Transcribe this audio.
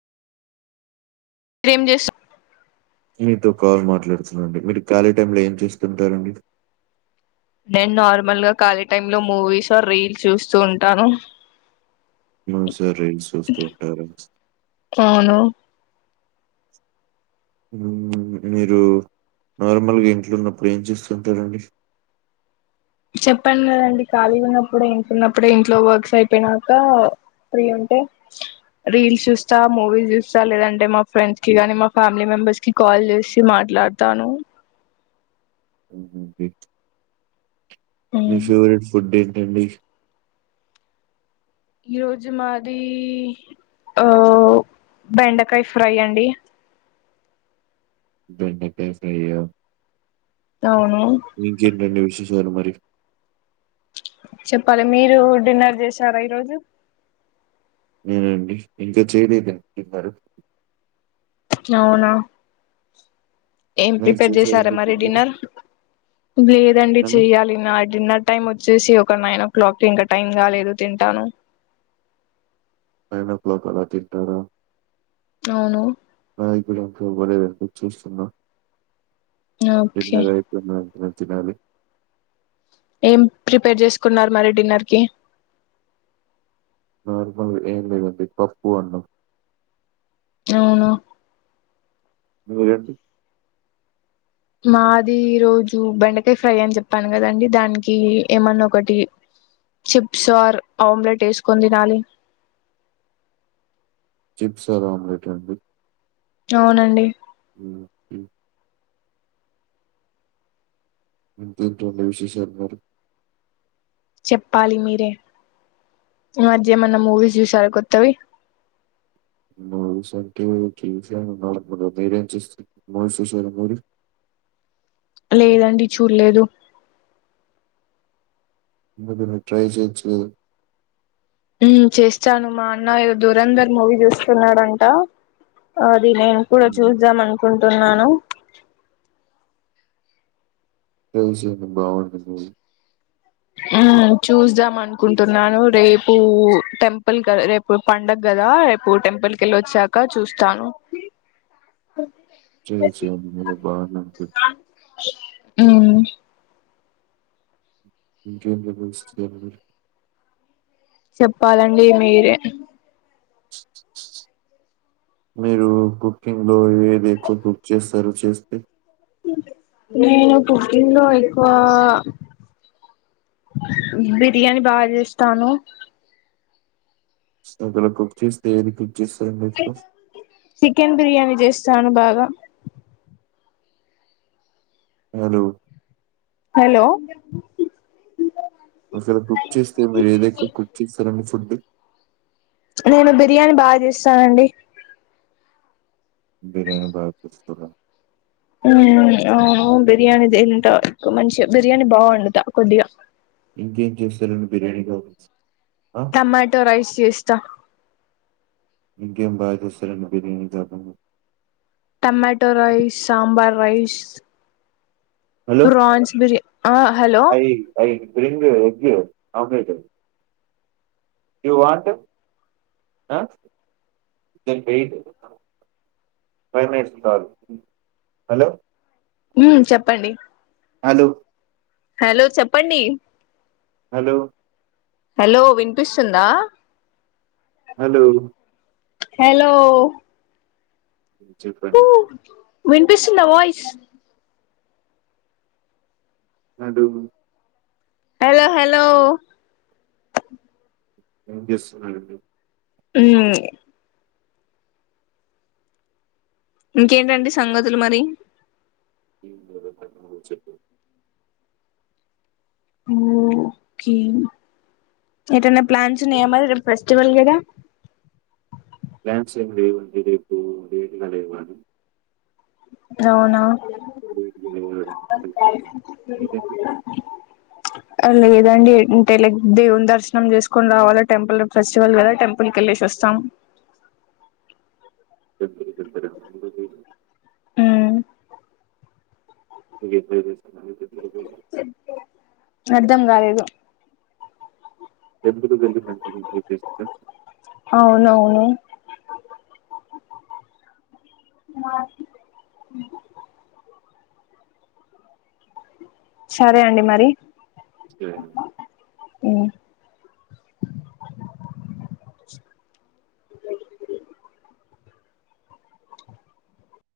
మీరేం జెస్ మీతో కాల్ మాట్లాడుతున్నాండి మీర్ ఖాళీ టైమ్ లో ఏం చేస్తుంటారండి నేను నార్మల్ గా ఖాళీ టైమ్ లో మూవీస్ ఓ రీల్స్ చూస్తూ ఉంటాను రీల్స్ చూస్తూ ఉంటారు అవును మ్మ్ మీరు నార్మల్గా ఇంట్లన్నుప్పుడు ఏం చూస్తుంటారండి చెప్పాను గదండి ఖాళీగున్నప్పుడు ఇంట్లున్నుప్పుడు ఇంట్లో వర్క్స్ అయిపొయినాక ఫ్రీ ఉంటే రీల్స్ చూస్తా మూవీస్ చూస్తా లేదంటే మా ఫ్రెండ్స్ కి గానీ మా ఫ్యామిలీ బస్ కి కాల్ చేసి మాట్లాడతాను హుహుహు. మీ ఫేవరెట్ ఫుడ్ ఏంటండి ఈ రోజు మాది ఆ బెండకాయ ఫ్రై అండి బెండకాయ ఫ్రైయా? అవును ఇంకేంటండి విశేషాలు మరి చెప్పాలి మీరు డిన్నర్ చేసారా ఈరోజు అండి ఇంకా చేయలేదు అవునా ఏం నైట్ ప్రిపేర్ చేసారు చేశారండి మరి డిన్నరు? డిన్నర్ లేదండి అండి చెయ్యాలి నా డిన్నర్ టైమ్ వచ్చేసి ఒక నైన్ ఓ క్లాక్కిి ఇంక టైం కాలేదు తింటాను నైన్ ఓ క్లాక్ అలా తింటారా అవును నాయి గుడ ఇంకవ్వ లేదండీ చూస్తున్నా ఓకే ఎన్నగా అయిపొయినాక తినాలి ఏం ప్రిపేర్ చేసుకున్నారు మరి డిన్నర్ కి నార్మల్ ఏం లేదండీ పప్పు అన్నం అవునా మీరండి మాది ఈ రోజు బెండకాయ ఫ్రై అని చెప్పాను గదండి దానికి ఏమన్న ఒకటి చిప్స్ ఆర్ ఆమ్లెట్ ఏసుకొని దినాలి చిప్స్ ఆర్ ఆమ్లెట్ అండి అవునండి ఊహు ఇంకేంటండి విశేషాలు మరి చెప్పాలి మీరే ఈ మధ్య ఏమన్నా మూవీస్ జూసార కొత్తవి మూవీస్ అంటే కే జి [inaudible] మీరేం చూస్తే మూవీస్ చూశారు మరి లేదండి చూడ్లేదు ఎందుకు నువ్ ట్రై చేయచ్చు గద మ్మ్ చేస్తాను మా అన్న దూరంధర్ మూవీ చూస్తున్నాడంట అది నేను కూడా హ్మ్. చూద్దాం అనుకుంటున్నాను బాగుంటంది మ్మ్ చూస్దాం అనుకుంటున్నాను రేపు టెంపుల్ రేపు పండుగ రేపు టెంపుల్ కొళ్ళొచ్చాక చూస్తాను టేజియం బలే బానే ఉంది మ్మ్ ఇంకేన్ బబుల్స్ చెప్పాలండి మీరే మీరు కుకింగ్ లో ఏది ఎక్కువ కుక్ చేస్తారు చేస్తే నేను కుకింగ్ లో ఎక్కువా బిర్యానీ బా చేస్తాను సగల కుక్ చేస్తే ఏది కుక్ చేస్త మీకు చికెన్ బిర్యానీ చేస్తాను బాగా హలో హలో అసలు కుక్ చేస్తే మీరు ఏదెక్కువ కుక్ చేస్తారండి ఫుడ్ నేను బిర్యానీ బాచేస్తానండి బిరియాని బాగ చేస్తారా మ్మ్ అవును బిర్యానీ హ్మ్. దింట హ్మ్. ఎక్కువ మంచి గ బిర్యానీ బావొండుత కొద్దిగా ఏం చేసారండి బిర్యాని బాగోచ్ టమాటో రైస్ చేస్తా ఇంకే బా చేస్తారండి బిర్యానీ కాకుండ tomato rice sambar rice hello prawns బిర్యా ఆ hello I I bring egg omelette you want ఆ దెన్ వెయిట్ [unintelligible] హలో ఊ చెప్పండి హలో! హలో చెప్పండి హలో హలో వినిపిస్తుందా హలో హలో చెప్పండి వినుపిస్తుందా వాయిస్ అడుగు హలో హలో వినిపిస్తోంది ఊ ఇంకేంటండి సంగతులు మరి ఏం లేదండి మీరే చెప్పాలి ఓకే ఎటన్నా ప్లాన్స్ ఉన్నయా మరి రేపు ఫెస్టివల్ కదా ప్లాన్స్ ఏం లేవండి రేపు లేటుగా లేవాలి అవునా [inaudible] ఆ లేదండి అంటే లైక్ దేవుని దర్శనం చేసుకొని రావాల టెంపుల్ ఫెస్టివల్ కదా టెంపుల్ కి వెల్లేసి వస్తాం ఇద్దరికీ ఇద్దరు అందర్నీ హ్మ్ వెళ్లిదరే తీస్కున [unintelligible] అర్థం కాలేదు ఎందుకు జరిగిందంత [unintelligible] అ మా సరే అండి మరి హ్మ్